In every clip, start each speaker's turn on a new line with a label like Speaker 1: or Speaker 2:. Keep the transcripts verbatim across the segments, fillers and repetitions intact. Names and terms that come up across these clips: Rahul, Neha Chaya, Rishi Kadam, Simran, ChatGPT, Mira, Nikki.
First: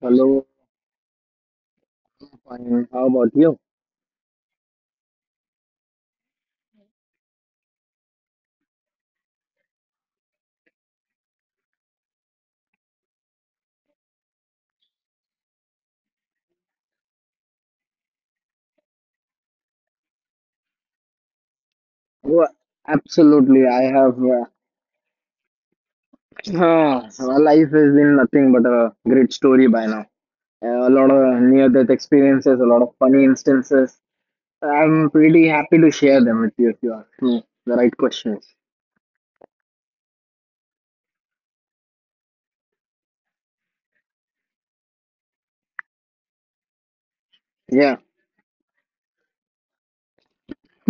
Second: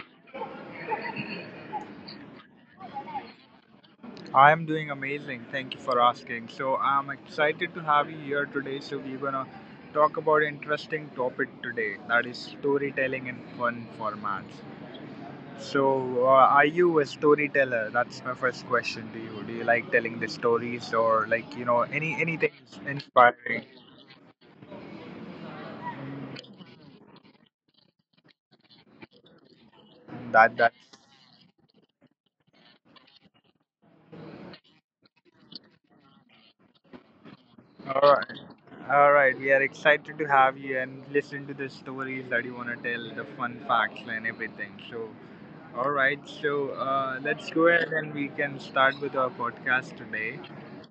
Speaker 1: Hello, fine. How about you?
Speaker 2: I am doing amazing. Thank you for asking. So I'm excited to have you here today. So we're gonna talk about interesting topic today. That is storytelling in fun formats. So uh, are you a storyteller? That's my first question to you. Do you like telling the stories or like you know any
Speaker 1: Oh,
Speaker 2: anything
Speaker 1: absolutely.
Speaker 2: inspiring?
Speaker 1: I have. Uh, my life has been nothing but a great story by now.
Speaker 2: That
Speaker 1: Uh,
Speaker 2: that.
Speaker 1: a lot of near-death experiences, a lot of funny instances. I'm pretty happy to share them with you if you ask me the right
Speaker 2: All
Speaker 1: questions.
Speaker 2: right, all right. We are excited to have you and listen to the stories that you want to tell, the fun facts and everything. So, all right. So uh, let's go ahead
Speaker 1: Yeah,
Speaker 2: and we can start with our podcast today.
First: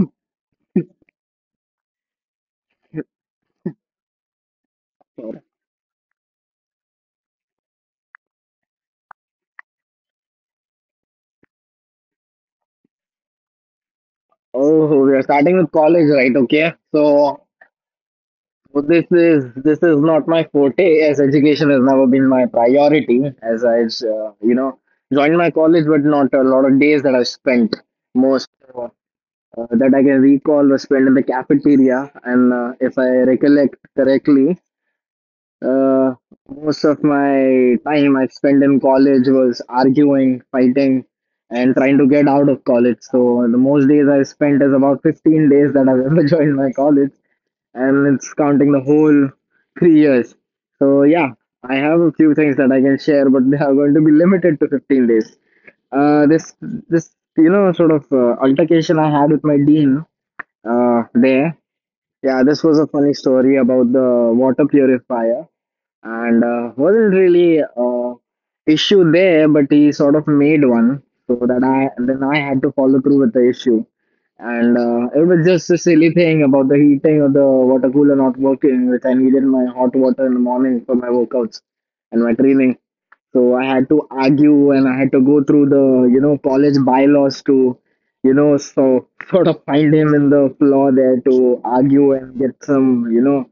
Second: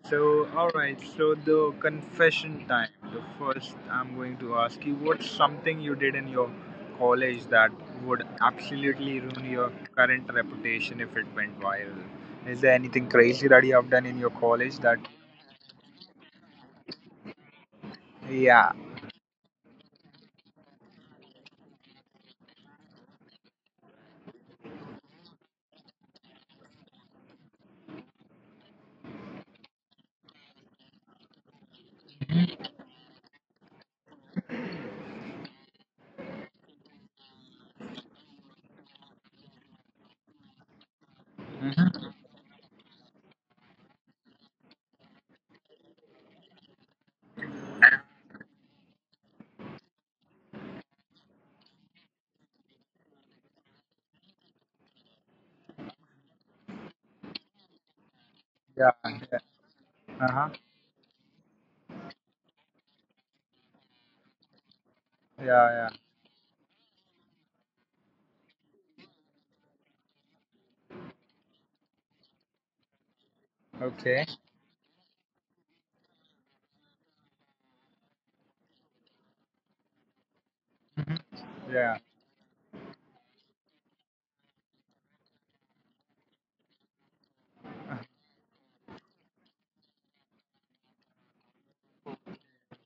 Speaker 2: So, all right. So the confession time. The first, I'm going to ask you, what's
Speaker 1: sure.
Speaker 2: something you did in your college that would absolutely ruin your current reputation if it went viral? Is there anything crazy that you have done in your college that,
Speaker 1: Oh, we are starting with college, right? Okay. So
Speaker 2: yeah?
Speaker 1: So this is this is not my forte, as education has never been my priority. As I, uh, you know, joined my college, but not a lot of days that I spent. Most uh, uh, that I can recall was spent in the cafeteria, and uh, if I recollect correctly, uh, most of my time I spent in college was arguing, fighting, and trying to
Speaker 2: Mm-hmm.
Speaker 1: get out of college. So the most days I spent is about fifteen days that I've ever joined my college, and it's counting the whole three years. So yeah, I have a few things that I can share, but they are going to be limited to fifteen days. Uh, this this you know sort of uh, altercation I
Speaker 2: Yeah.
Speaker 1: had with my dean
Speaker 2: Uh-huh.
Speaker 1: uh, there. Yeah, this was a funny story about the water purifier
Speaker 2: Yeah, yeah.
Speaker 1: and uh, wasn't really uh, issue there, but he sort of made one, so that I then I had to follow through with the issue.
Speaker 2: Okay.
Speaker 1: And uh, it was just a silly thing about the heating of the water cooler not working, which I needed my hot water in the morning for my workouts
Speaker 2: Mhm.
Speaker 1: and my
Speaker 2: Yeah.
Speaker 1: training. So I had to argue and I had to go through the, you know, college bylaws to, you know, so sort of find him in the flaw there to argue and get some, you know,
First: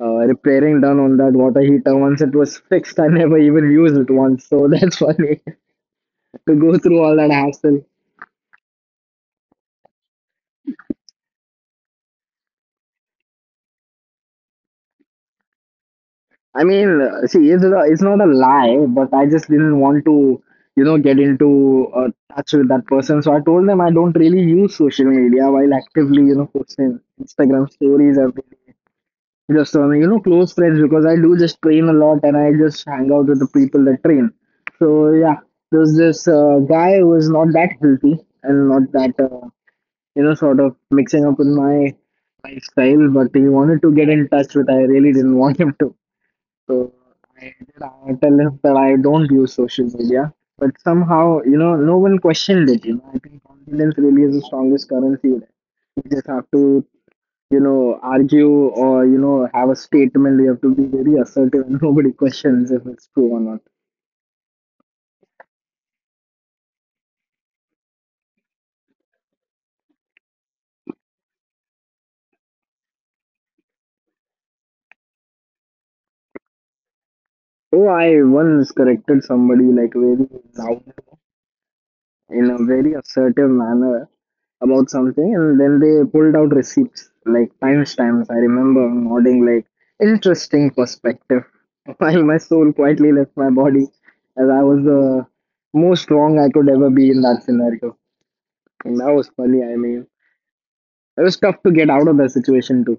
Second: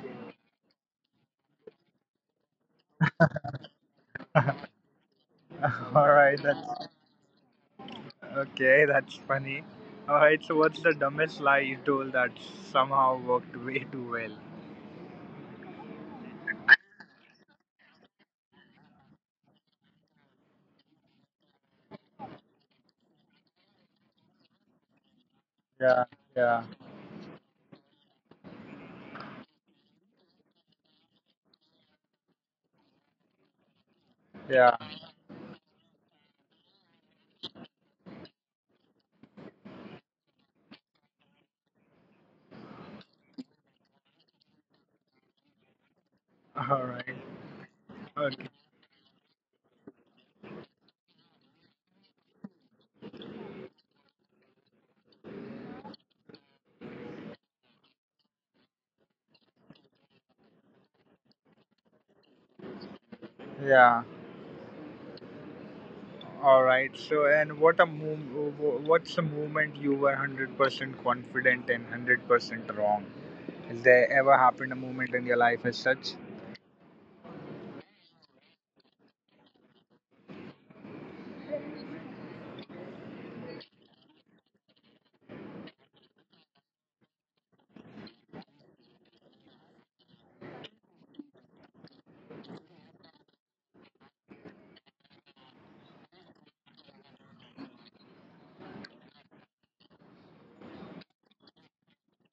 Speaker 1: uh, repairing done on that water heater. Once it was fixed, I never even used it once, so that's funny
Speaker 2: All right.
Speaker 1: to go through
Speaker 2: That's
Speaker 1: all that hassle.
Speaker 2: okay. That's funny. All right. So, what's the dumbest lie you told that somehow worked way too well?
Speaker 1: I mean, uh, see, it's, a, it's not a lie, but I just didn't want to, you know get into uh, touch with that person, so I told them I don't really use social media while actively, you know,
Speaker 2: Yeah.
Speaker 1: posting
Speaker 2: Yeah.
Speaker 1: Instagram stories every day. Just on, you know, close friends, because I do just train a lot and I just hang out with the people that train. So yeah,
Speaker 2: Yeah.
Speaker 1: there was this uh, guy who was not that healthy and not that uh, you know, sort of mixing up with my lifestyle, but he wanted to get in touch with. I really didn't want him to. So
Speaker 2: All
Speaker 1: I did
Speaker 2: right.
Speaker 1: I tell him that I
Speaker 2: Okay.
Speaker 1: don't use social media. But somehow, you know, no one questioned it. You know, I think confidence really is the strongest currency. You just have to, you know, argue or, you know, have a statement. You have to be very assertive, and nobody questions if it's true or not.
Speaker 2: Yeah. All right. So, and what a move. What's the moment you were hundred percent confident and hundred percent wrong? Has there ever happened a moment in your life as such?
Speaker 1: Oh, I once corrected somebody like very loud in a very assertive manner about something, and then they pulled out receipts like timestamps. I remember nodding like, interesting perspective, while my soul quietly left my body, as I was the most wrong I could ever be in that scenario. And that was funny, I mean. It was tough to get out of that situation too.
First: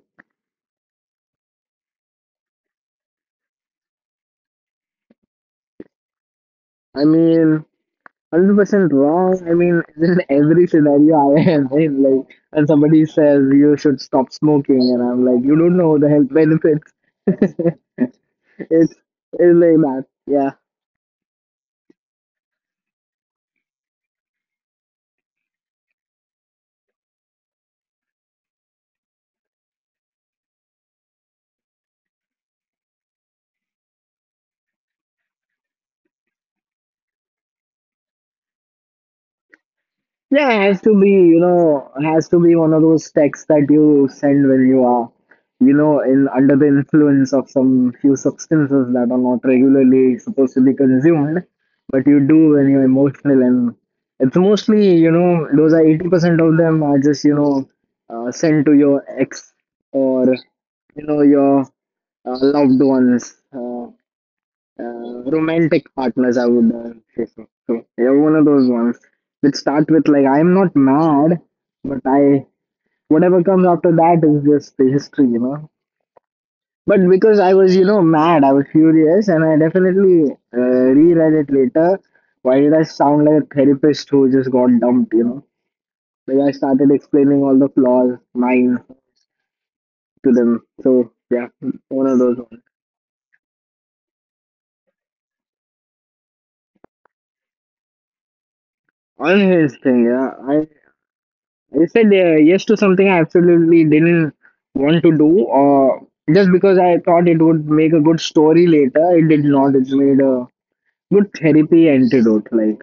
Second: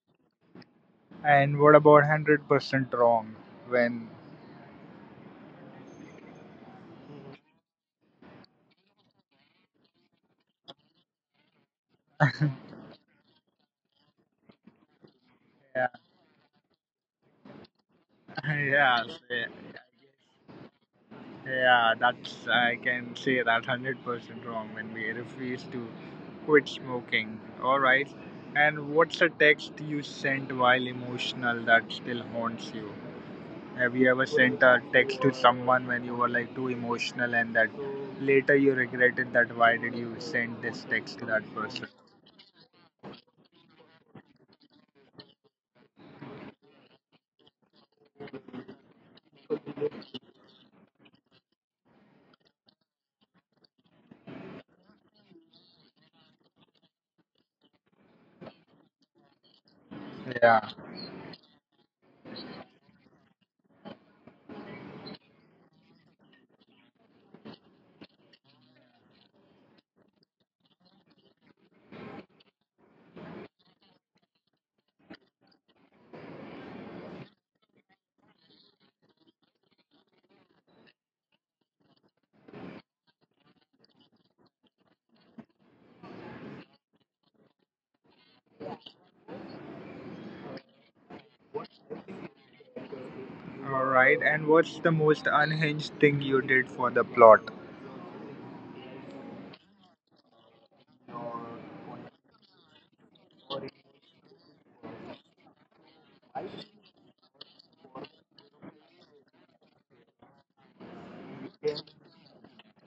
Speaker 2: And what about hundred percent wrong when?
Speaker 1: I mean, one hundred percent wrong. I mean, in every scenario I am in, like, and somebody says you should stop smoking, and I'm like, you don't know the health benefits. it's,
Speaker 2: Yeah, yeah,
Speaker 1: it's like that. Yeah.
Speaker 2: yeah, that's I can say that one hundred percent wrong when we refuse to quit smoking. All right, and what's a text you sent while emotional that still haunts you? Have you ever sent a text to someone when you were like too emotional and that later you regretted that why did you
Speaker 1: Yeah,
Speaker 2: send
Speaker 1: it has
Speaker 2: this
Speaker 1: to be,
Speaker 2: text to
Speaker 1: you
Speaker 2: that person?
Speaker 1: know, it has to be one of those texts that you send when you are, you know, in under the influence of some few substances that are not regularly supposed to be consumed, but you do when you're emotional. And it's mostly, you know, those are eighty percent of them are just, you know, uh, sent to your ex or,
Speaker 2: Yeah.
Speaker 1: you know, your uh, loved ones. Uh, uh, romantic partners, I would uh, say. So. So you're one of those ones that start with like, I'm not mad, but I, whatever comes after that is just the history, you know. But because I was, you know, mad, I was furious, and I definitely uh, reread it later. Why did I sound like a therapist who just got dumped, you know? Like I started explaining all the flaws, mine, to them. So yeah, one of those ones.
Speaker 2: All right, and what's the most unhinged thing you did for the plot?
Speaker 1: On his thing, yeah, I said uh, yes to something I absolutely didn't want to do, or just because I thought it would make a good story later. It did not. It made a good therapy antidote. Like,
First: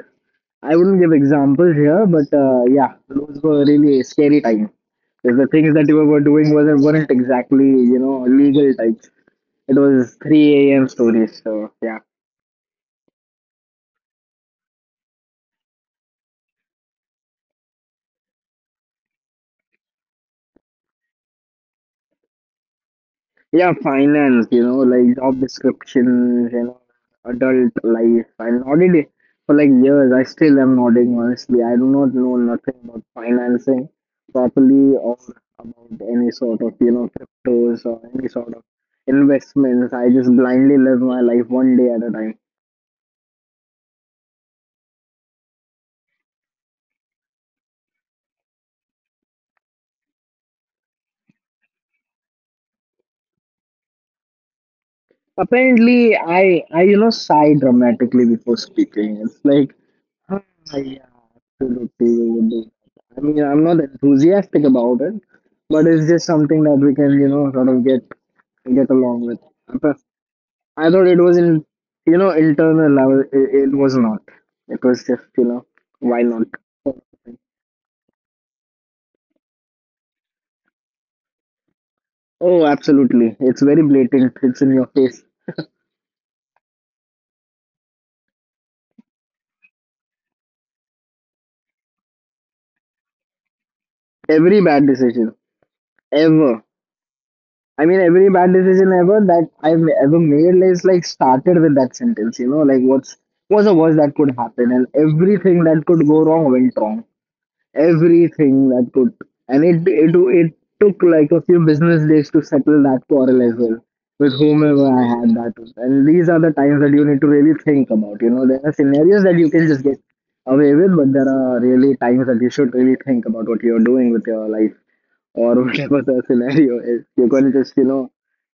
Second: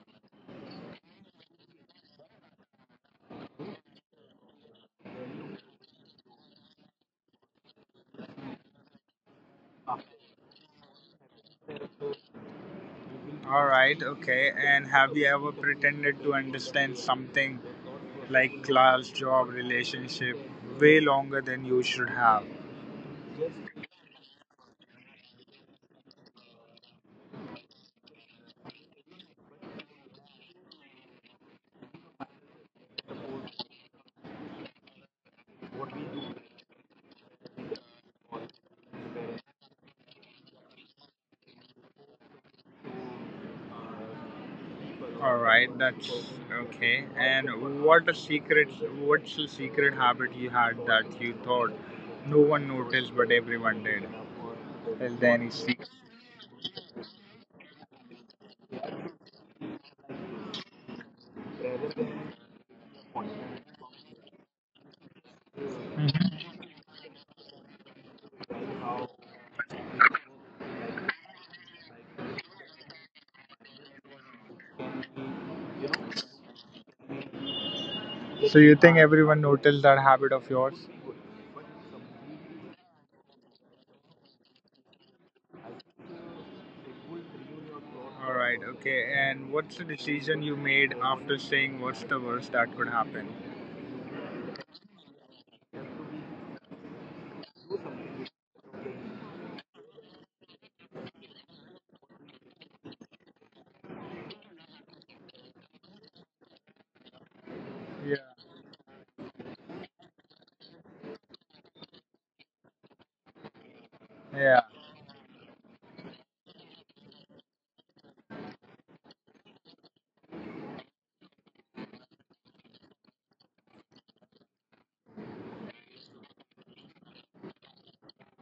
Speaker 1: I wouldn't give examples here, but uh, yeah, those were really scary times. Because the things that you were doing wasn't weren't exactly, you know, legal types. It was three a m stories. So yeah.
Speaker 2: All right, okay. And have you ever pretended to understand something like class, job, relationship way longer than you should have?
Speaker 1: Yeah, finance, you know, like job descriptions, you know, adult life. I nodded it for like years. I still am nodding, honestly. I do not know nothing about financing properly, or about any sort of, you know, cryptos or any sort of investments. I just blindly live my life one day at a time.
Speaker 2: All right, that's okay. And what a secret what's a secret habit you had that you thought no one noticed but everyone did? Is there any secret?
Speaker 1: Apparently, I, I, you know, sigh dramatically before speaking. It's like, ah, yeah, absolutely, we will do that. I mean, I'm not enthusiastic about it, but it's just something that
Speaker 2: Mhm.
Speaker 1: we can, you know, sort of get get along with. But I thought it was in, you know, internal. I was, it, it was not. It was just, you know, why not?
Speaker 2: So you think everyone noticed that habit of yours?
Speaker 1: Oh, absolutely. It's very blatant. It's in your face.
Speaker 2: All right, okay. And what's the decision you made after saying what's the worst that could happen?
Speaker 1: Every bad decision ever I mean, every bad decision ever that I've ever made is like started with that sentence, you know, like what's what's the worst that could happen, and everything that could go wrong went wrong.
Speaker 2: Yeah.
Speaker 1: Everything that could, and it it it took like a few business days to settle that quarrel as well with
Speaker 2: Yeah.
Speaker 1: whomever I had that with. And these are the times that you need to really think about, you know, there are scenarios that you can just get away with, but there are really times that you should really think about what you're doing with your life or whatever the scenario is, you're going to just, you know,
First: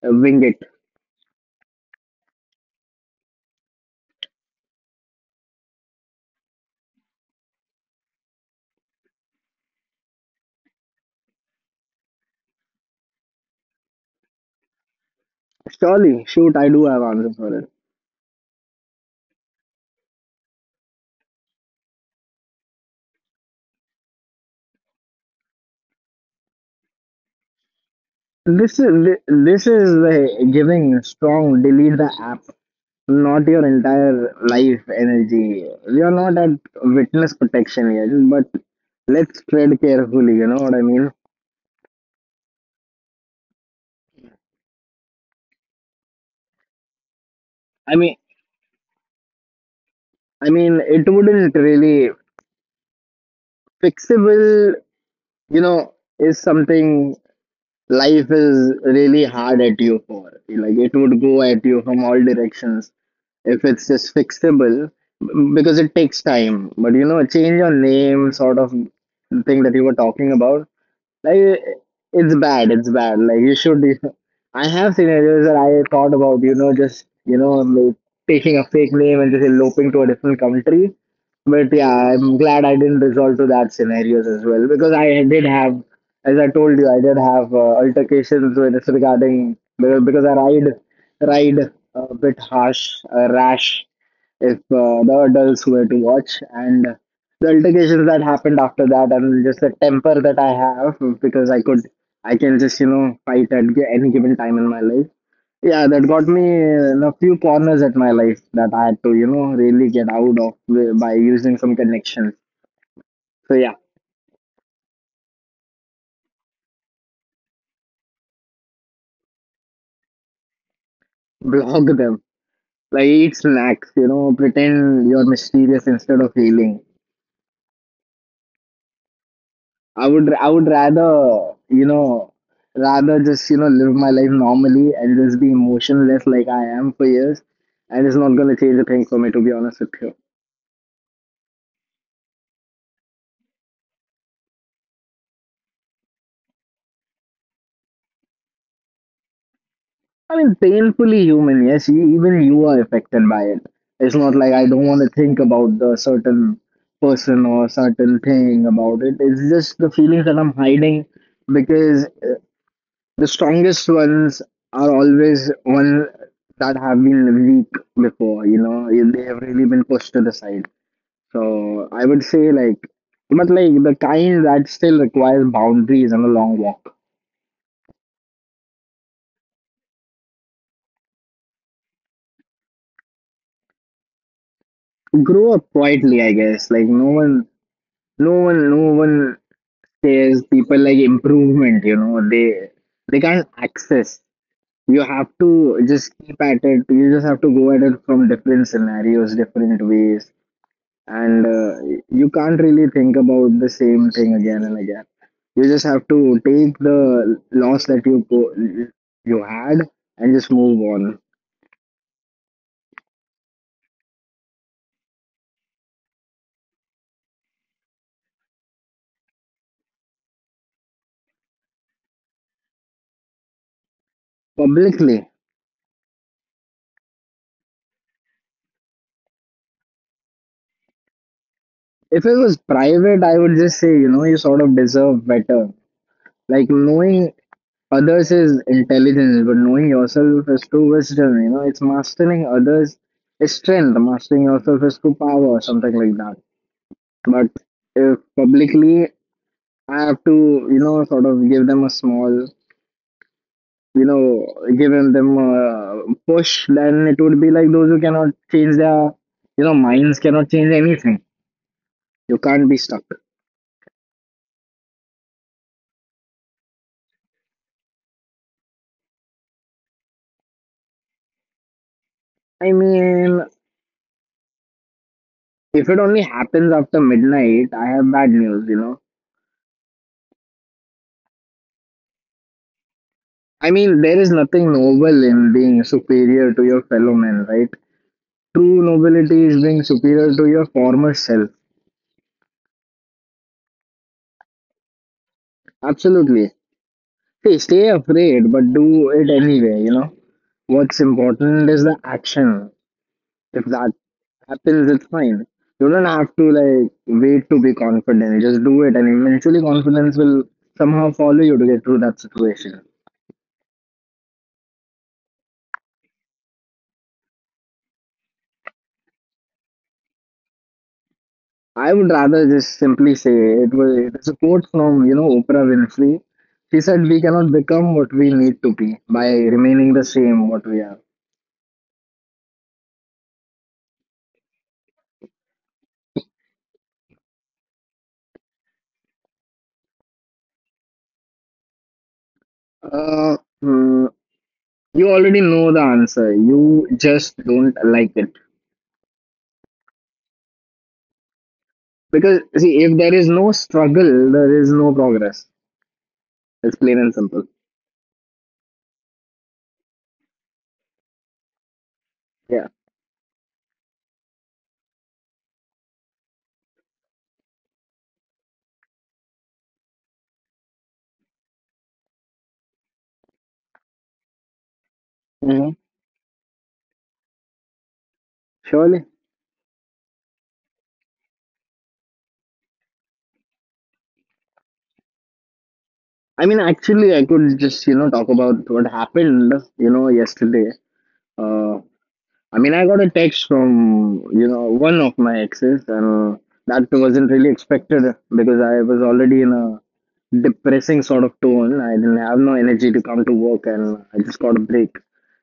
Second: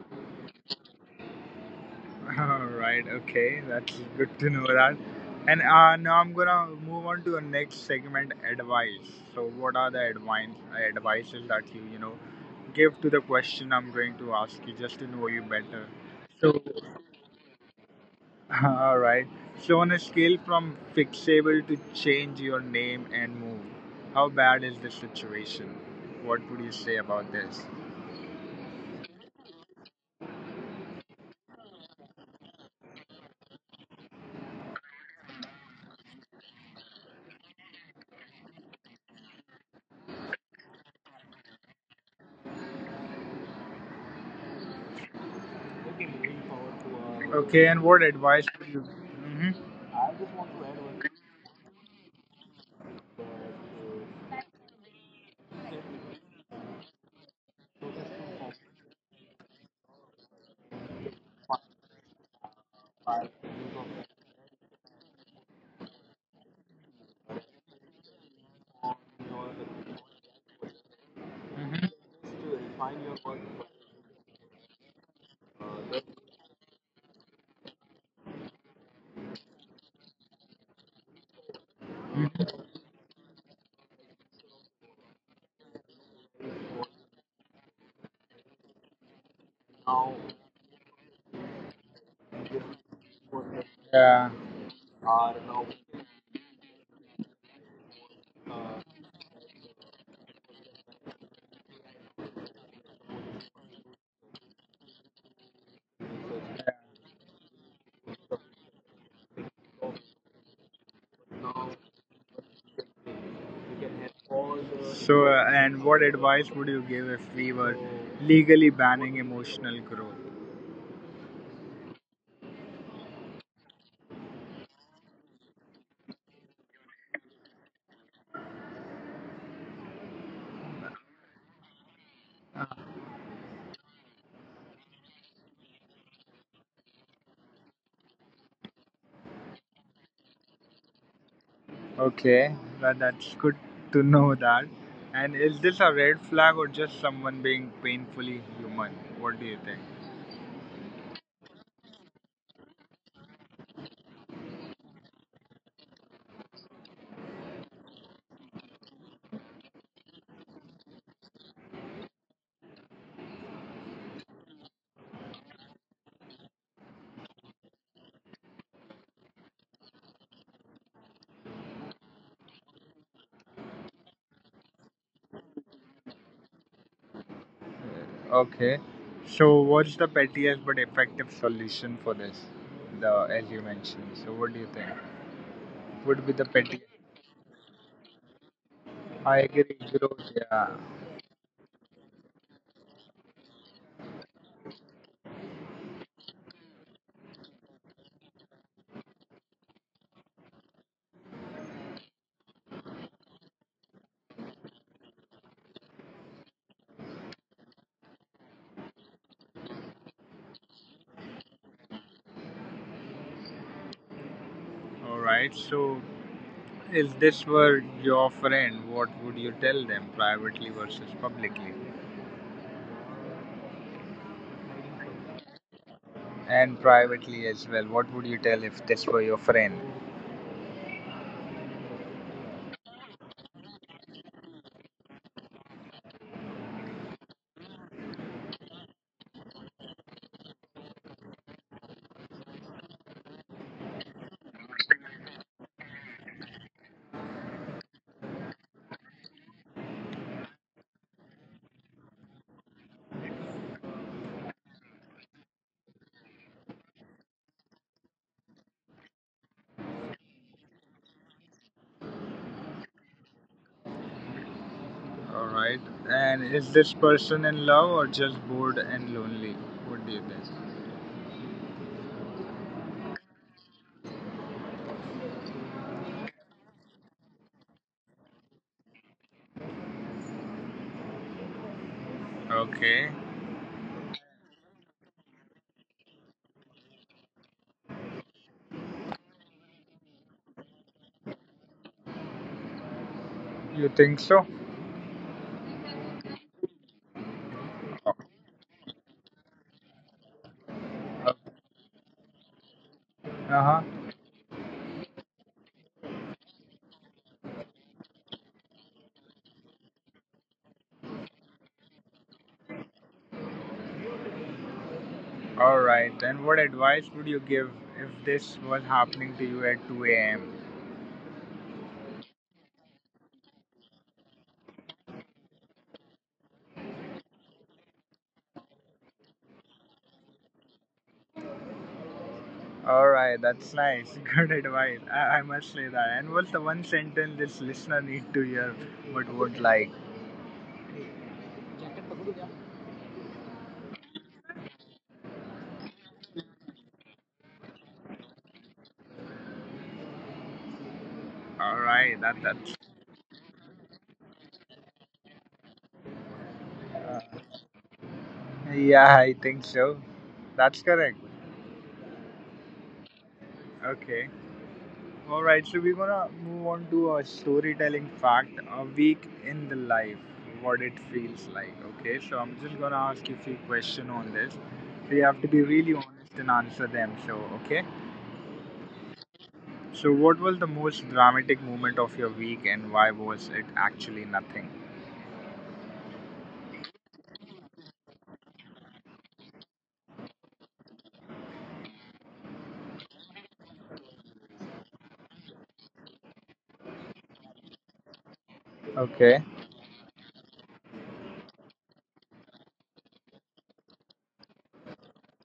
Speaker 1: uh, wing it.
Speaker 2: Alright, okay, that's good to know that. And uh, now I'm gonna move on to the next segment, advice. So, what are the advice advices that you you know give to the question I'm going to ask you just to know you better?
Speaker 1: Surely, shoot, I do have answers for it.
Speaker 2: Alright. So, on a scale from fixable to change your name and move, how bad is the situation? What would you say about this?
Speaker 1: This is thi- this is the giving strong delete the app, not your entire life energy. We are not at witness protection yet, but let's tread carefully. You know what I mean?
Speaker 2: Okay, and what
Speaker 1: I
Speaker 2: advice
Speaker 1: mean,
Speaker 2: would you? Hmm.
Speaker 1: I mean, it wouldn't really fixable. You know,
Speaker 2: Mhm.
Speaker 1: is something life is really hard at you for. Like, it would go at you from all directions if it's just fixable, m- because it takes time, but you know, a change on name sort of thing that you were talking about, like it-
Speaker 2: Mhm.
Speaker 1: it's bad, it's bad, like you should, I have scenarios that I thought about, you know, just, you know, like taking a fake name and just eloping to a different country. But yeah, I'm glad I didn't resort to that scenarios as well, because I did have as I told you, I did have uh, altercations with this regarding, because i ride ride a bit harsh, uh, rash,
Speaker 2: Yeah.
Speaker 1: if uh, the adults were to watch, and the altercations that happened after that, and just the temper that I have, because I could I can just, you know, fight at gi- any given time in my life. Yeah, that got me in a few corners at my life that I had to, you know, really get out of wi- by using some connections. So yeah,
Speaker 2: So, uh, and what advice would you give if we were legally banning emotional growth?
Speaker 1: block them. Like, eat snacks, you know, pretend you're mysterious instead of healing. I would I would rather, you know, rather just, you know, live my life normally and just be emotionless like I am for years, and it's not gonna change a thing for me to be honest with you.
Speaker 2: Okay, well, that's good to know that. And is this a red flag or just someone being painfully human? What do you think?
Speaker 1: I mean, painfully human. Yes, e- even you are affected by it. It's not like I don't want to think about the certain person or certain thing about it. It's just the feelings that I'm hiding, because the strongest ones are always ones that have been weak before, you know, they have really been pushed to the side. So I would say like, but like the kind that still requires boundaries and a long walk.
Speaker 2: Okay, so what's the pettiest but effective solution for this? The as you mentioned. So what do you think? Would be
Speaker 1: Grow
Speaker 2: the
Speaker 1: up
Speaker 2: petty.
Speaker 1: quietly, I guess. Like, no one, no
Speaker 2: I
Speaker 1: one,
Speaker 2: agree,
Speaker 1: no one
Speaker 2: gross. Yeah.
Speaker 1: says people like improvement. You know, they they can't access. You have to just keep at it. You just have to go at it from different scenarios, different ways, and uh, you can't really think about the same thing again and again. You just have to take the loss that you po- you had, and just move on.
Speaker 2: All right. So if this were your friend, what would you tell them privately versus publicly?
Speaker 1: Publicly,
Speaker 2: And privately as well. What would you tell if this were your friend?
Speaker 1: if it was private, I would just say, you know, you sort of deserve better. Like knowing others is intelligence, but knowing yourself is true wisdom. You know, it's mastering others is strength. Mastering yourself is true power, something like that. But if publicly I have to, you know, sort of give them a small, you know, give them them a push. Then it would be like those who cannot change their, you know, minds cannot change anything. You can't be stuck.
Speaker 2: All right. And is this person in love or just bored and lonely? What do you think?
Speaker 1: I mean, if it only happens after midnight, I have bad news. You know,
Speaker 2: Okay.
Speaker 1: I mean, there is nothing noble in being superior to your fellow men, right? True nobility is being superior to your former self.
Speaker 2: You think so?
Speaker 1: Absolutely. See, stay afraid, but do it anyway, you know? What's
Speaker 2: Uh
Speaker 1: important is the action. If
Speaker 2: huh.
Speaker 1: that happens, it's fine. You don't have to like wait to be confident. Just do it, and eventually confidence will somehow follow you to get through that situation.
Speaker 2: All right. And what advice would you give if this was happening to you at two a m?
Speaker 1: I would rather just simply say it was it is a quote from you know Oprah Winfrey. She said, "We cannot become what we need to be by remaining the same what we are."
Speaker 2: All right. That's nice. Good advice. I, I must say that. And what's the one sentence this listener need to hear but would like?
Speaker 1: Uh, hmm, you already know the answer. You just don't like it.
Speaker 2: All
Speaker 1: Because
Speaker 2: right.
Speaker 1: see,
Speaker 2: That
Speaker 1: if there
Speaker 2: that's.
Speaker 1: is no struggle, there is no progress. It's plain and simple.
Speaker 2: Yeah, I think so. That's correct.
Speaker 1: Yeah.
Speaker 2: Okay. All right, so we're gonna move on to a storytelling fact, a week in the life, what it feels like. Okay, so I'm just gonna ask you a few questions on this. So you have to be
Speaker 1: Hmm.
Speaker 2: really honest and answer them. So okay.
Speaker 1: Surely.
Speaker 2: So what was the most dramatic moment of your week, and why was it actually nothing?
Speaker 1: I mean, actually, I could just you know talk about what happened you know yesterday. Uh, I mean, I got a text from, you know, one of my exes, and uh, that wasn't really expected because I was
Speaker 2: Okay.
Speaker 1: already in a depressing sort of tone. I didn't have no energy to come to work, and I just got a break.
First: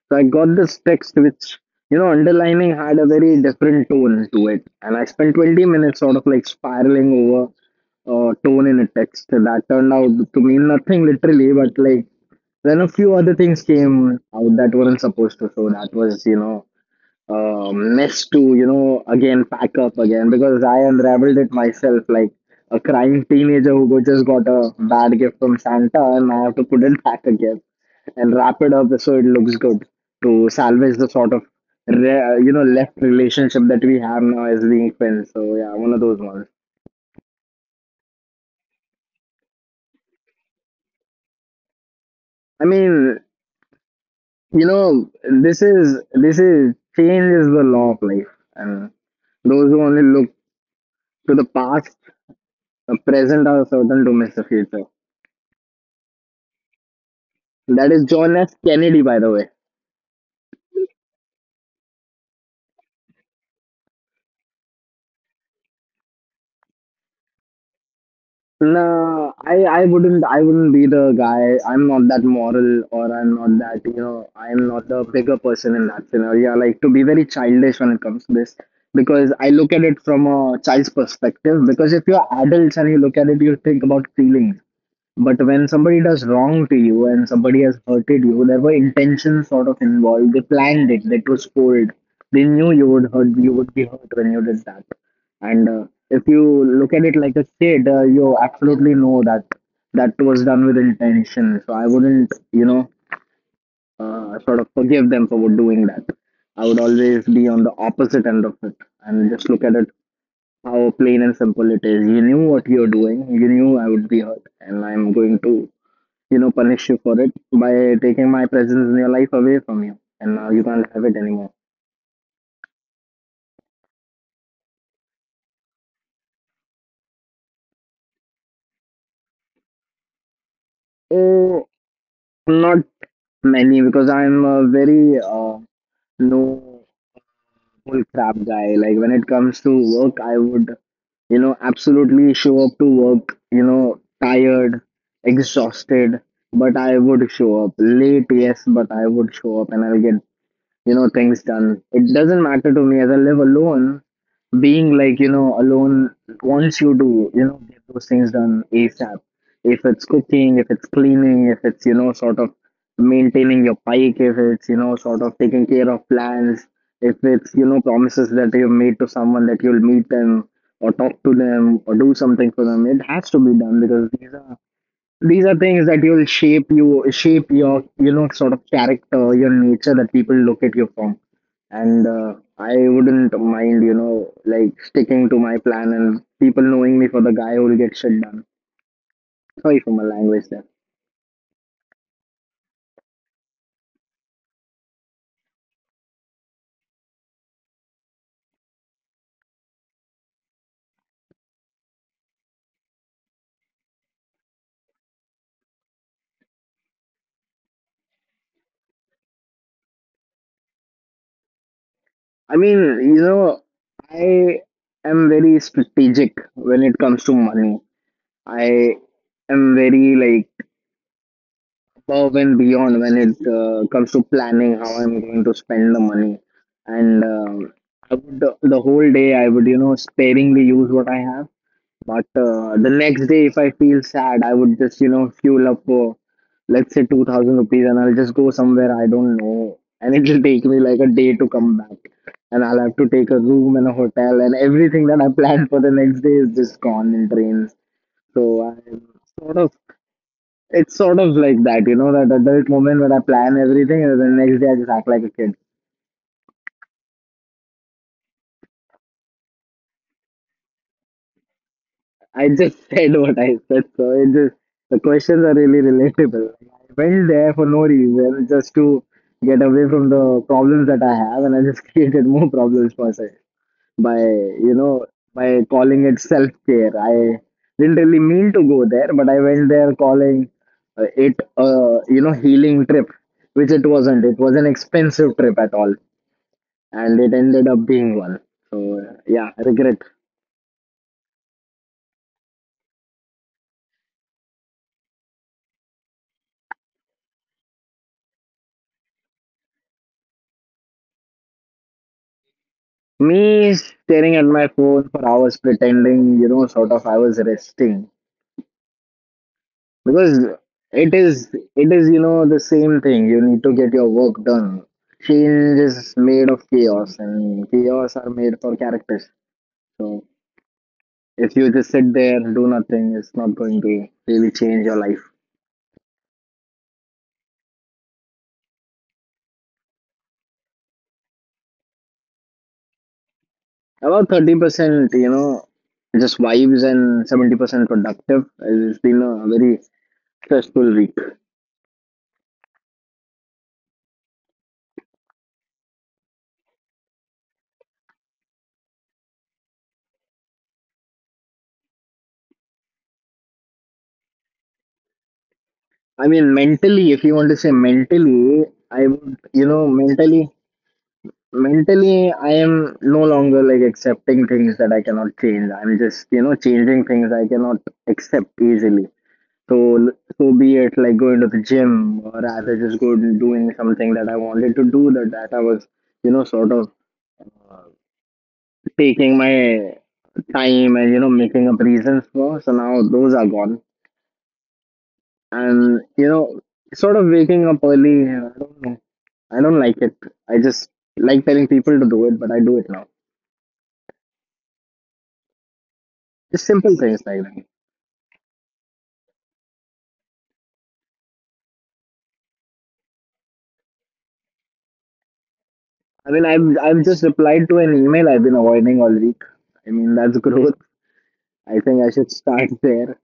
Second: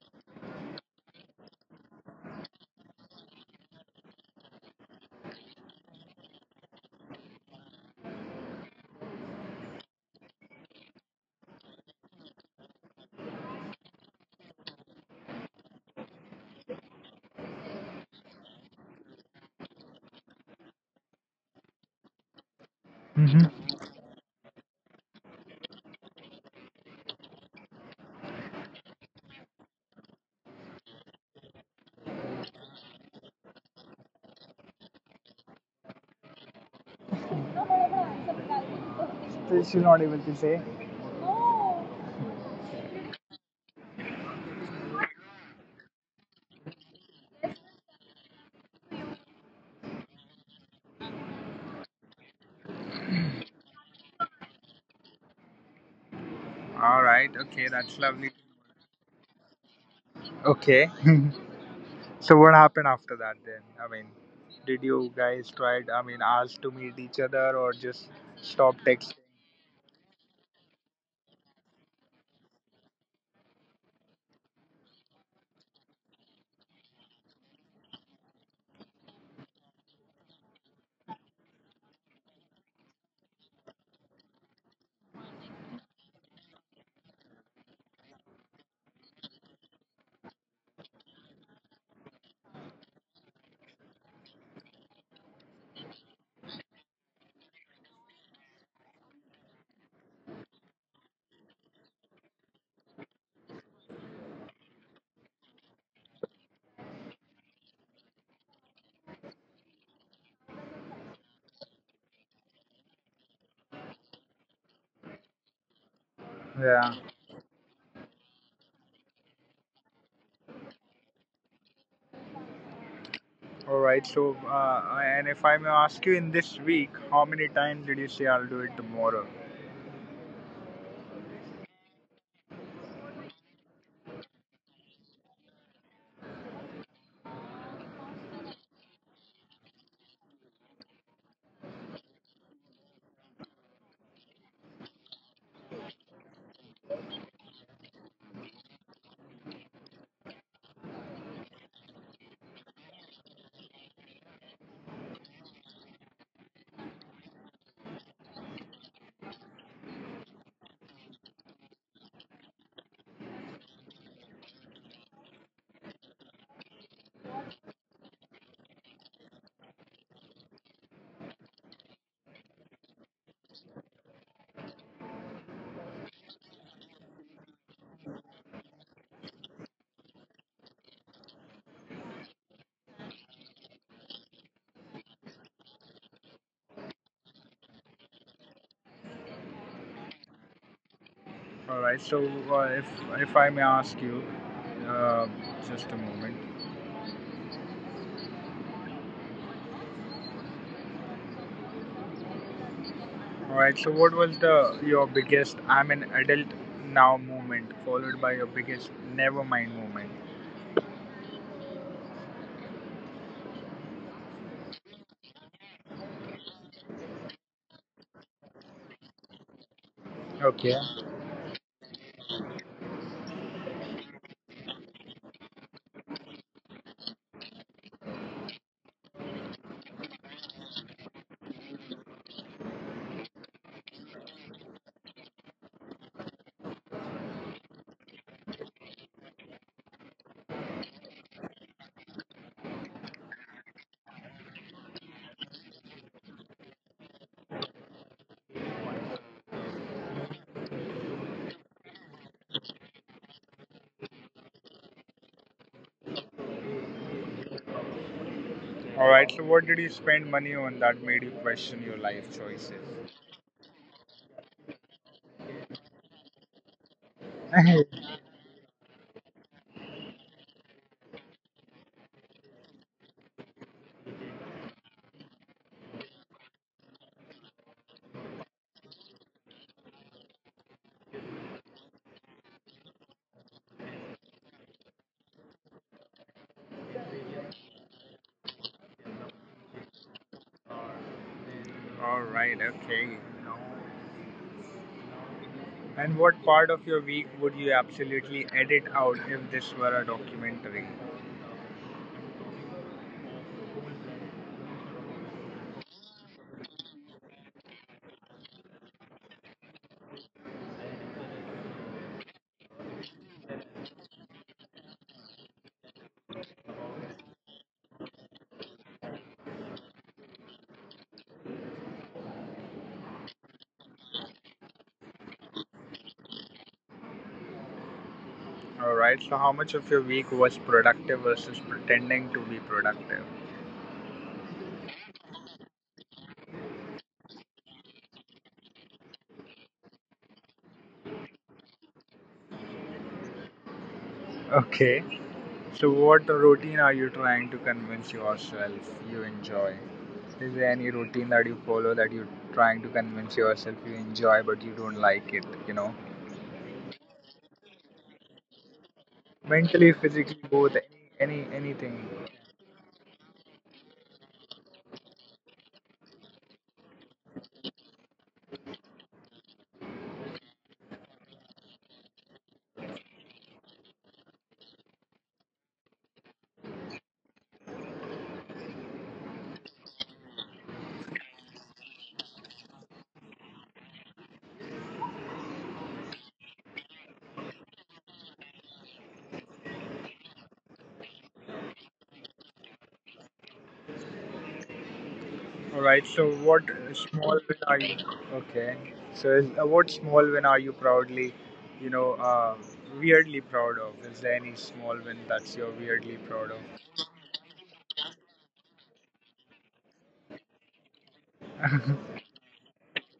Speaker 1: So I got this text, which, you know, underlining had a very different tone to it. And I spent twenty minutes sort of like spiraling over uh, tone in a text that turned out to mean nothing literally, but like then a few other things came out that weren't supposed to. So that was, you know, uh, mess to you know again pack up again because I unraveled it myself like a crying
Speaker 2: Mm-hmm.
Speaker 1: teenager who go- just got a bad gift from Santa, and I have to put it back again and wrap it up so it looks good to salvage the sort of re- you know left relationship that we have now as being friends. So yeah, one of those ones.
Speaker 2: This you're not able to say.
Speaker 1: I mean, you know, this is this is change is the law of life, and those who only look to the past, the present are certain to miss the future.
Speaker 2: All right. Okay,
Speaker 1: That is
Speaker 2: that's
Speaker 1: John
Speaker 2: lovely.
Speaker 1: F. Kennedy, by the way.
Speaker 2: Okay. So what happened after that then? I mean, did you guys tried? I mean, asked to meet each other or just stop texting?
Speaker 1: No, I, I wouldn't I wouldn't be the guy. I'm not that moral, or I'm not that, you know, I'm not the bigger person in that scenario. I like to be very childish when it comes to this because I look at it from a child's perspective. Because if you're adults and you look at it, you think about feelings. But when somebody does wrong to you and somebody has hurted you, there were intentions sort of involved. They planned it, they postponed. They knew you would hurt you would be hurt when you did that. And uh, if you look at it like a shade, uh, you absolutely know that that was done with intention. So I wouldn't, you know, uh, sort of forgive them for doing that. I would always be on the opposite end of it and just look at it how plain and simple it is. You knew what you're doing. You knew I would be hurt, and I'm going to, you know, punish you
Speaker 2: Yeah.
Speaker 1: for it by taking my presence in your life away from you. And now you can't have it anymore.
Speaker 2: All right. So, uh, and if I may ask you, in this week, how many times did you say I'll do it tomorrow?
Speaker 1: Oh, not many because I'm a very uh, no full crap guy. Like when it comes to work, I would, you know, absolutely show up to work, you know, tired, exhausted, but I would show up late, yes, but I would show up and I'll get you know things done. It doesn't matter to me. As I live alone, being like you know alone wants you to you know get those things done asap. If it's cooking, if it's cleaning, if it's you know sort of maintaining your bike, if it's you know sort of taking care of plans, if it's you know promises that you've made to someone that you'll meet them or talk to them or do something for them, it has to be done because these are these are things that will shape you, shape your you know sort of character, your nature that people look at you from. And uh, I wouldn't mind you know like sticking to my plan and people knowing me for the guy who will get shit done. Sorry for my language there.
Speaker 2: All right. So, uh, if if I may ask you, uh, just a moment. All right. So, what was the your biggest I'm an adult now moment followed by your biggest never mind moment?
Speaker 1: I mean, you know, I am very strategic when it comes to money. I
Speaker 2: Okay.
Speaker 1: am very like above and beyond when it uh, comes to planning how I'm going to spend the money. And uh, I would the, the whole day I would you know sparingly use what I have. But uh, the next day, if I feel sad, I would just you know fuel up for let's say two thousand rupees, and I'll just go somewhere, I don't know, and it'll take me like a day to come back. And I'll have to take a room and a hotel, and everything that I planned for the next day is just gone in trains. So I'm sort of, it's sort of like that, you know, that adult moment when I plan everything and then the next day I just act like a kid.
Speaker 2: All right. So, what did you spend money on that made you question your life
Speaker 1: I just
Speaker 2: choices?
Speaker 1: said what I said, so it just the questions are really relatable. I went there for no reason, just to get away from the problems that I have, and I just created more problems for myself by, you know, by calling it self care. I didn't really mean to go there, but I went there calling uh, it, uh, you know, healing trip, which it wasn't. It was an expensive trip at all, and it ended up being one. So yeah, regret.
Speaker 2: All right. Okay. And what part of your week would you absolutely edit out if this were a documentary?
Speaker 1: Me staring at my phone for hours, pretending you know, sort of I was resting because it is it is you know the same thing. You need to get your work done. Change is made of chaos, and chaos are made for characters. So if you just sit there and do nothing, it's not going to really change your life.
Speaker 2: All right. So, how much of your week was productive versus pretending to be productive?
Speaker 1: About thirty percent, you know, just vibes, and seventy percent productive. It's been a very stressful week.
Speaker 2: Okay. So, what routine are you trying to convince yourself you enjoy? Is there any routine that you follow that you're trying to convince yourself you enjoy but you don't like it? You know.
Speaker 1: I mean, mentally, if you want to say mentally, I would,
Speaker 2: Mentally,
Speaker 1: you know,
Speaker 2: physically, both,
Speaker 1: mentally,
Speaker 2: any, any, anything.
Speaker 1: mentally, I am no longer like accepting things that I cannot change. I'm just, you know, changing things I cannot accept easily. So, so be it like going to the gym or rather just go and doing something that I wanted to do that, that I was, you know, sort of uh, taking my time and, you know, making up reasons for. So now those are gone. And you know, sort of waking up early, I don't know. I don't like it. I just like telling people to do it, but I do it now.
Speaker 2: All right. So, what
Speaker 1: Just simple things
Speaker 2: small
Speaker 1: like
Speaker 2: win
Speaker 1: that.
Speaker 2: are you? Okay. So, is, uh, what small win are you proudly, you know, uh, weirdly proud of? Is there any small win that's you're weirdly
Speaker 1: I mean,
Speaker 2: proud
Speaker 1: I've I've just replied to an email I've been avoiding all week. I mean, that's growth. I think I
Speaker 2: of?
Speaker 1: should start there.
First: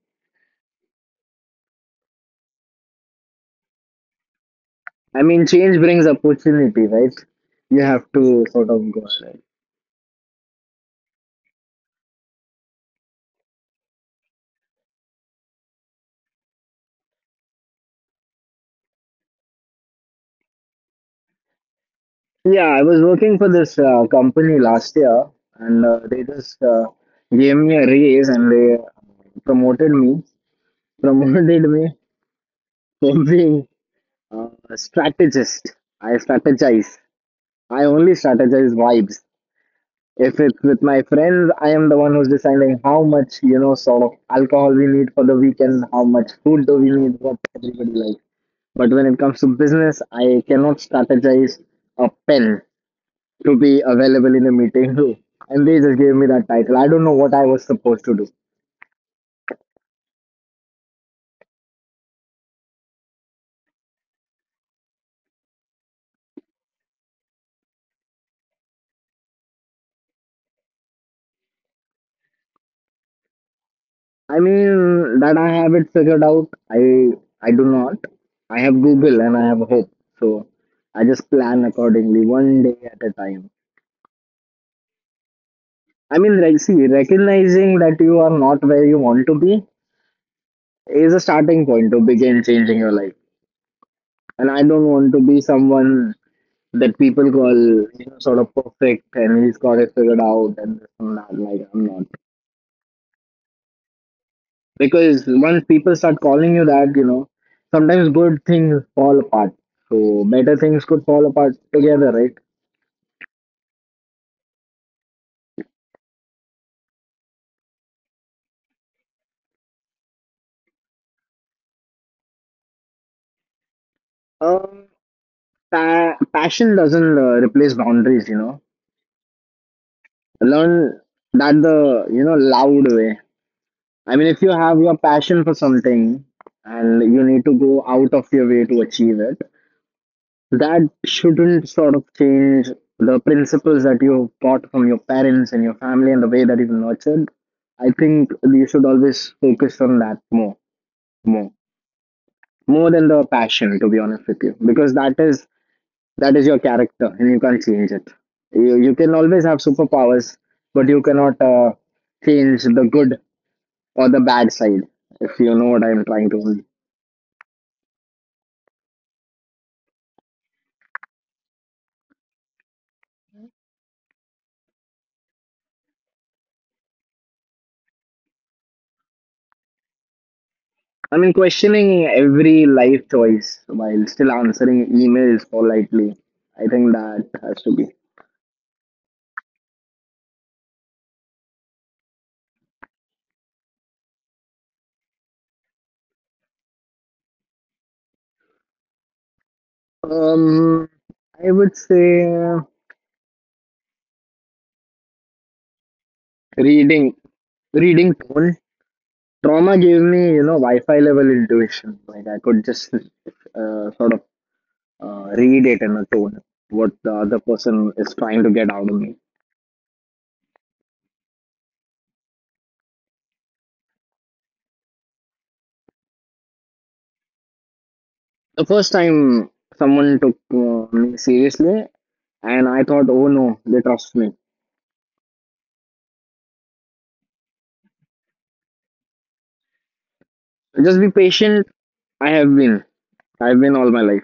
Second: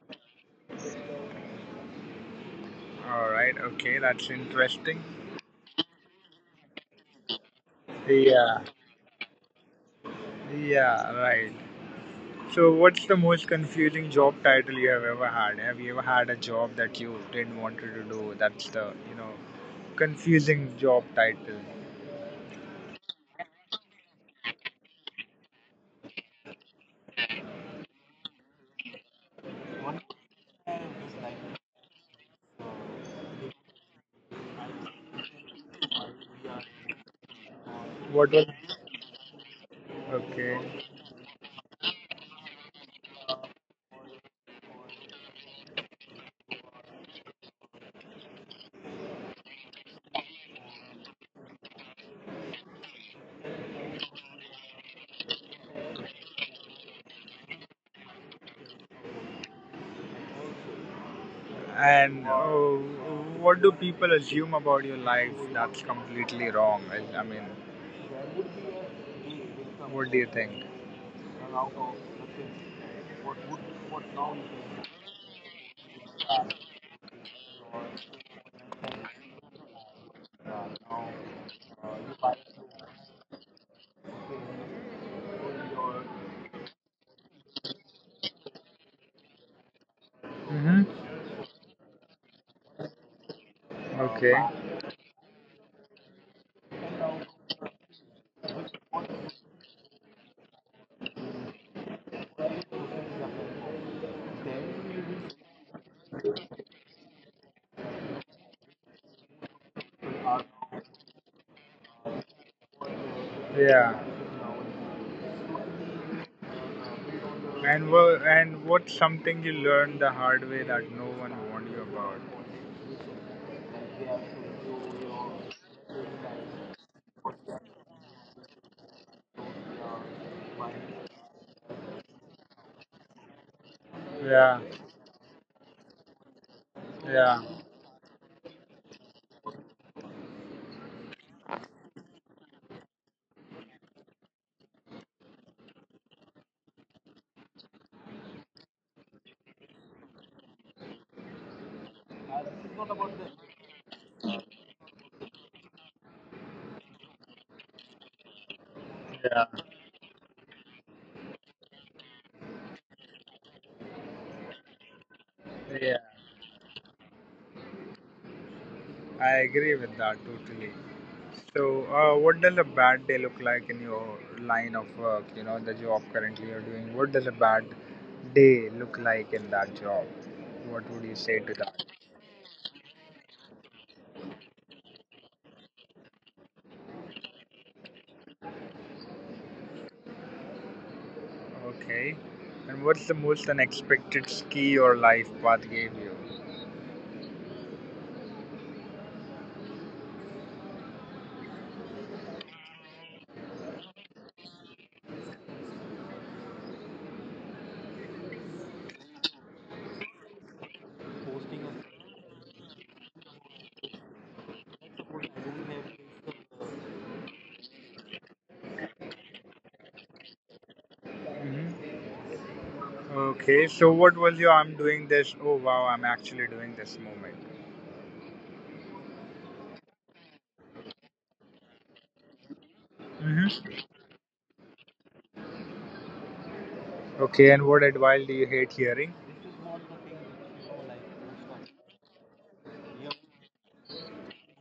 Speaker 2: All right. Okay. That's interesting.
Speaker 1: I mean, change brings opportunity, right? You have to
Speaker 2: Yeah.
Speaker 1: sort of go ahead.
Speaker 2: Yeah. Right. So, what's the most confusing job title you have ever had? Have you ever had a job that you didn't want to do? That's the you know confusing job title.
Speaker 1: Yeah, I was working for this uh, company last year, and uh, they just uh, gave me a raise and they uh, promoted me. Promoted me every uh, strategist. I strategize. I only
Speaker 2: What was
Speaker 1: strategize vibes. If it's
Speaker 2: okay?
Speaker 1: with my friends, I am the one who's deciding how much you know sort of alcohol we need for the weekend, how much food do we need, what everybody likes. But when it comes to business, I cannot strategize a pen to be available in a meeting room, and they just gave me that title. I don't know what I was supposed to do.
Speaker 2: And uh, what do people assume about your life that's completely wrong? I, I mean, what do you think?
Speaker 1: I mean, that I have it figured out. I I do not. I have Google and I have hope. So I just plan accordingly, one day at a time. I mean, like, see, recognizing that you are not where you want to be is
Speaker 2: Mm-hmm.
Speaker 1: a starting point to begin changing your life. And I
Speaker 2: Okay.
Speaker 1: don't want to be someone that people call you know, sort of perfect and he's got it figured out and this and that. Like I'm not. Because once people start calling you that, you know, sometimes good things fall apart. So better things could fall apart together, right?
Speaker 2: Yeah. And what and what's something you learned the hard way that no one warned you about?
Speaker 1: Um, pa- passion doesn't uh, replace boundaries, you know. Learn that the, you know, loud way. I mean, if you
Speaker 2: Yeah.
Speaker 1: have your passion for something and you need
Speaker 2: Yeah.
Speaker 1: to go out of your way to achieve it, that shouldn't sort of change the principles that you've got from your parents and your family and the way that you've nurtured. I think you should always focus on that more, more, more than the passion, to be honest with you, because that is that is your character, and you can't change it. You, you can always
Speaker 2: Yeah.
Speaker 1: have superpowers, but you cannot uh, change the good or the bad side, if you know what I'm
Speaker 2: Yeah.
Speaker 1: trying to.
Speaker 2: I agree with that totally. So, uh, what does a bad day look like in your line of work? You know, the job currently you're doing. What does a bad day look like in that job?
Speaker 1: I
Speaker 2: What
Speaker 1: mean,
Speaker 2: would you say to
Speaker 1: questioning
Speaker 2: that?
Speaker 1: every life choice while still answering emails politely. I think that has to be.
Speaker 2: Okay. And what's the most unexpected ski your life path gave you?
Speaker 1: Um, I would say reading, reading tone. Trauma gave me, you know, Wi-Fi level intuition. Like I could just uh, sort of uh, read it in a tone what the other person is trying to get out of me.
Speaker 2: Hmm. Okay. So, what was your I'm doing this? Oh, wow, I'm actually doing this moment.
Speaker 1: The first time someone took uh, me seriously, and I thought, oh
Speaker 2: Hmm.
Speaker 1: no, they trust me.
Speaker 2: Okay, and what advice do you hate hearing?
Speaker 1: Just be patient. I have been. I've been all my life.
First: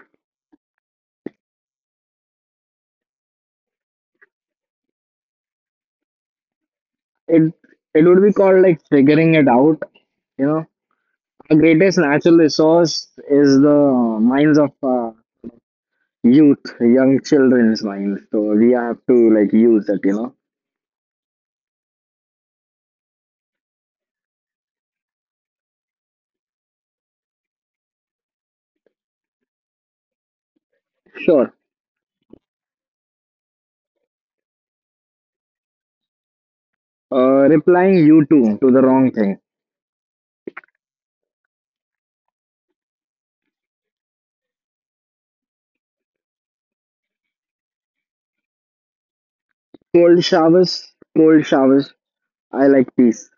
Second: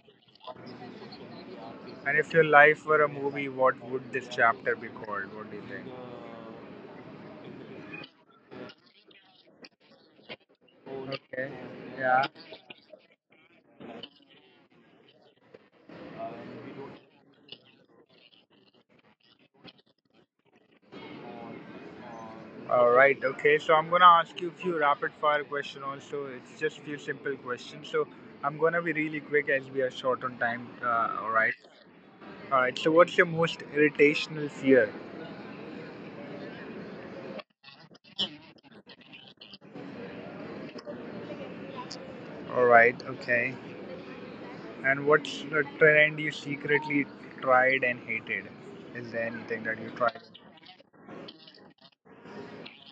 Speaker 2: And if your life were a movie, what would this chapter be called? What do you think?
Speaker 1: It it would be called like figuring it out. You know,
Speaker 2: Okay.
Speaker 1: our greatest
Speaker 2: Yeah.
Speaker 1: natural resource is the minds of uh, youth, young children's minds. So we have to like use it. You know,
Speaker 2: All right. Okay. So I'm gonna ask you a few rapid fire questions. Also, it's just few simple questions. So I'm gonna be really quick as we are short on time. Uh, all
Speaker 1: sure.
Speaker 2: right. All right. So what's your most irritational fear?
Speaker 1: Uh, replying you too to the wrong thing.
Speaker 2: All right, okay. And what's the trend you secretly tried and hated? Is there anything that
Speaker 1: Cold
Speaker 2: you tried?
Speaker 1: showers, cold showers. I like peace.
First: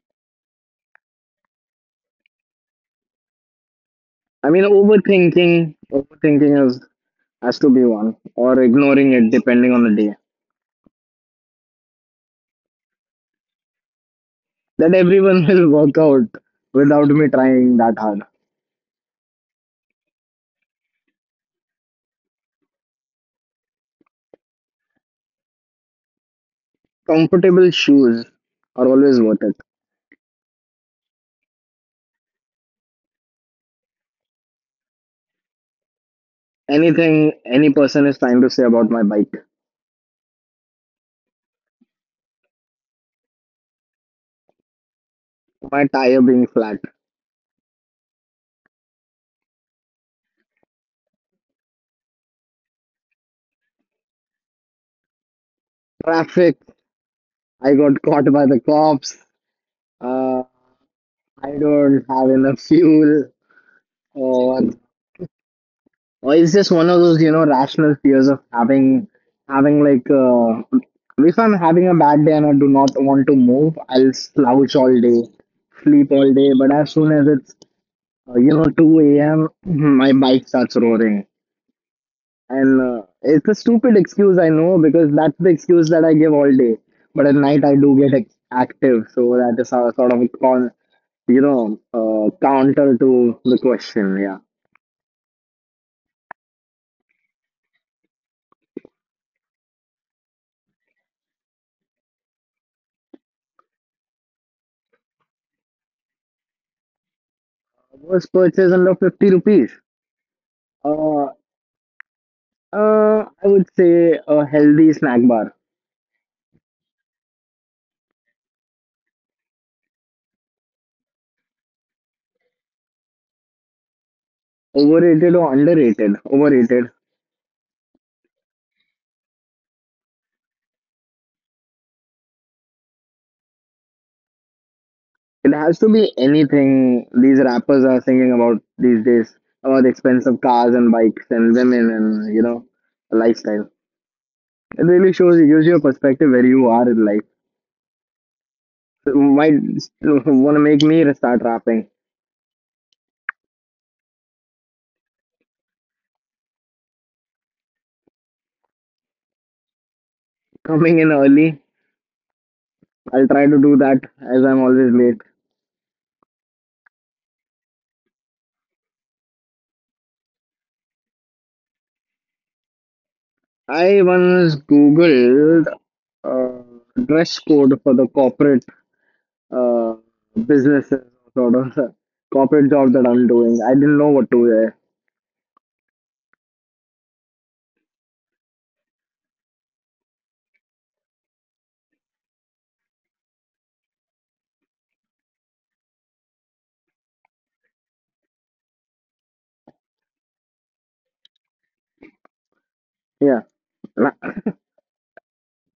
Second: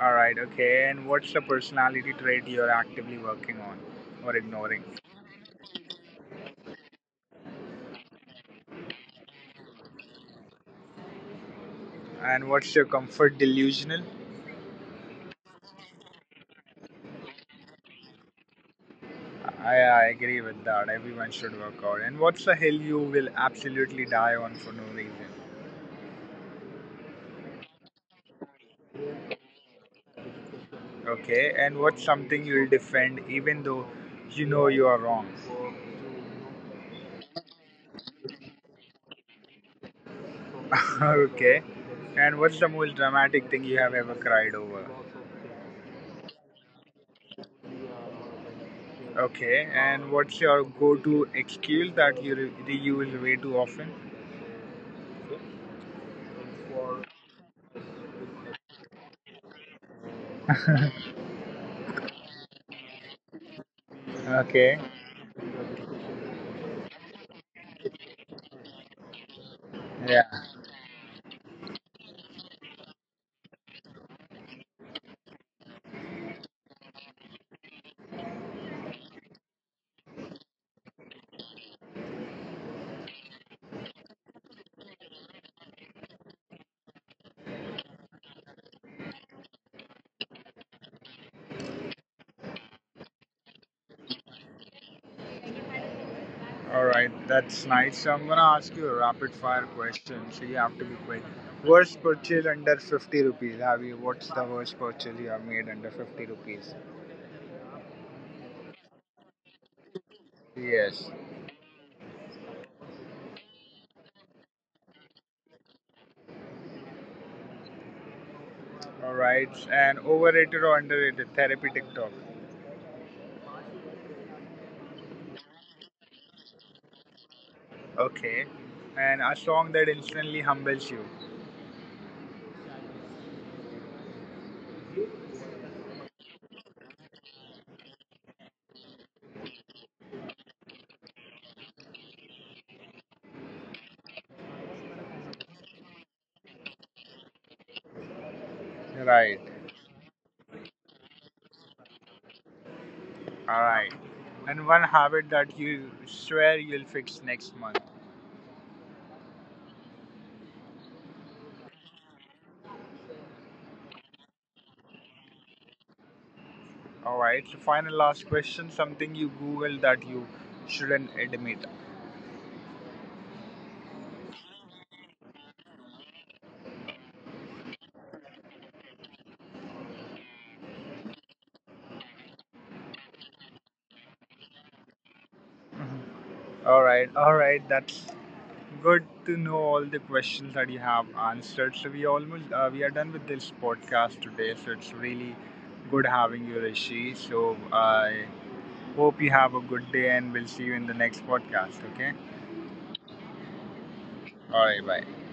Speaker 2: All right, okay. And what's the personality trait you're actively working on or
Speaker 1: I mean,
Speaker 2: ignoring?
Speaker 1: overthinking, overthinking is has to be one, or ignoring it depending on the day.
Speaker 2: And what's your comfort delusional?
Speaker 1: That everyone will work out without me trying that hard.
Speaker 2: I, I agree with that. Everyone should work out. And what's the hill you will absolutely die on for no reason?
Speaker 1: Comfortable shoes are always worth it.
Speaker 2: Okay. And what's something you'll defend even though you know you are wrong?
Speaker 1: Anything any person is trying to say about my bike,
Speaker 2: Okay. And what's the most dramatic thing you have ever cried over?
Speaker 1: my tire being flat,
Speaker 2: Okay, and what's your go-to excuse that you re- reuse way too often?
Speaker 1: traffic, I got caught by the cops, uh, I don't have enough fuel,
Speaker 2: Okay,
Speaker 1: or, or it's just one of those you know rational fears of having having
Speaker 2: yeah,
Speaker 1: like uh, if I'm having a bad day and I do not want to move, I'll slouch all day, sleep all day. But as soon as it's Uh, you know, two a m, my bike starts roaring. And uh, it's a stupid excuse, I know, because that's the excuse that I give all day. But at night, I do get ex- active. So that is how, sort of, a con, you know, uh, counter to the question. Yeah.
Speaker 2: all right, that's nice. So I'm gonna ask you a rapid-fire question, so you have to be quick. Worst purchase under fifty rupees. Have you? What's the worst purchase you have made under fifty rupees?
Speaker 1: Worst purchase under fifty rupees.
Speaker 2: Yes.
Speaker 1: Uh, uh, I would say a healthy snack bar.
Speaker 2: All right, and overrated or underrated? Therapy TikTok.
Speaker 1: Overrated or underrated? Overrated.
Speaker 2: Okay, and a song that instantly humbles you.
Speaker 1: It has to be anything these rappers are singing about these days about expensive cars and bikes and women and you know lifestyle. It really shows gives you a perspective where you are in life. So
Speaker 2: Right.
Speaker 1: might want to make me start rapping.
Speaker 2: Alright. And one habit that you swear you'll fix next month.
Speaker 1: Coming in early, I'll try to do that as I'm always late.
Speaker 2: Alright. So, final last question something you Google that you shouldn't admit.
Speaker 1: I once googled uh, dress code for the corporate uh, businesses, sort of corporate job that I'm doing. I didn't know what to wear.
Speaker 2: Alright. Alright. That's good to know all the questions that you have answered. So, we almost uh, we are done with this podcast today. So, it's really good having you, Rishi. So, I hope you have a good day and we'll see you in the next podcast. Okay.
Speaker 1: Yeah.
Speaker 2: Alright. Bye.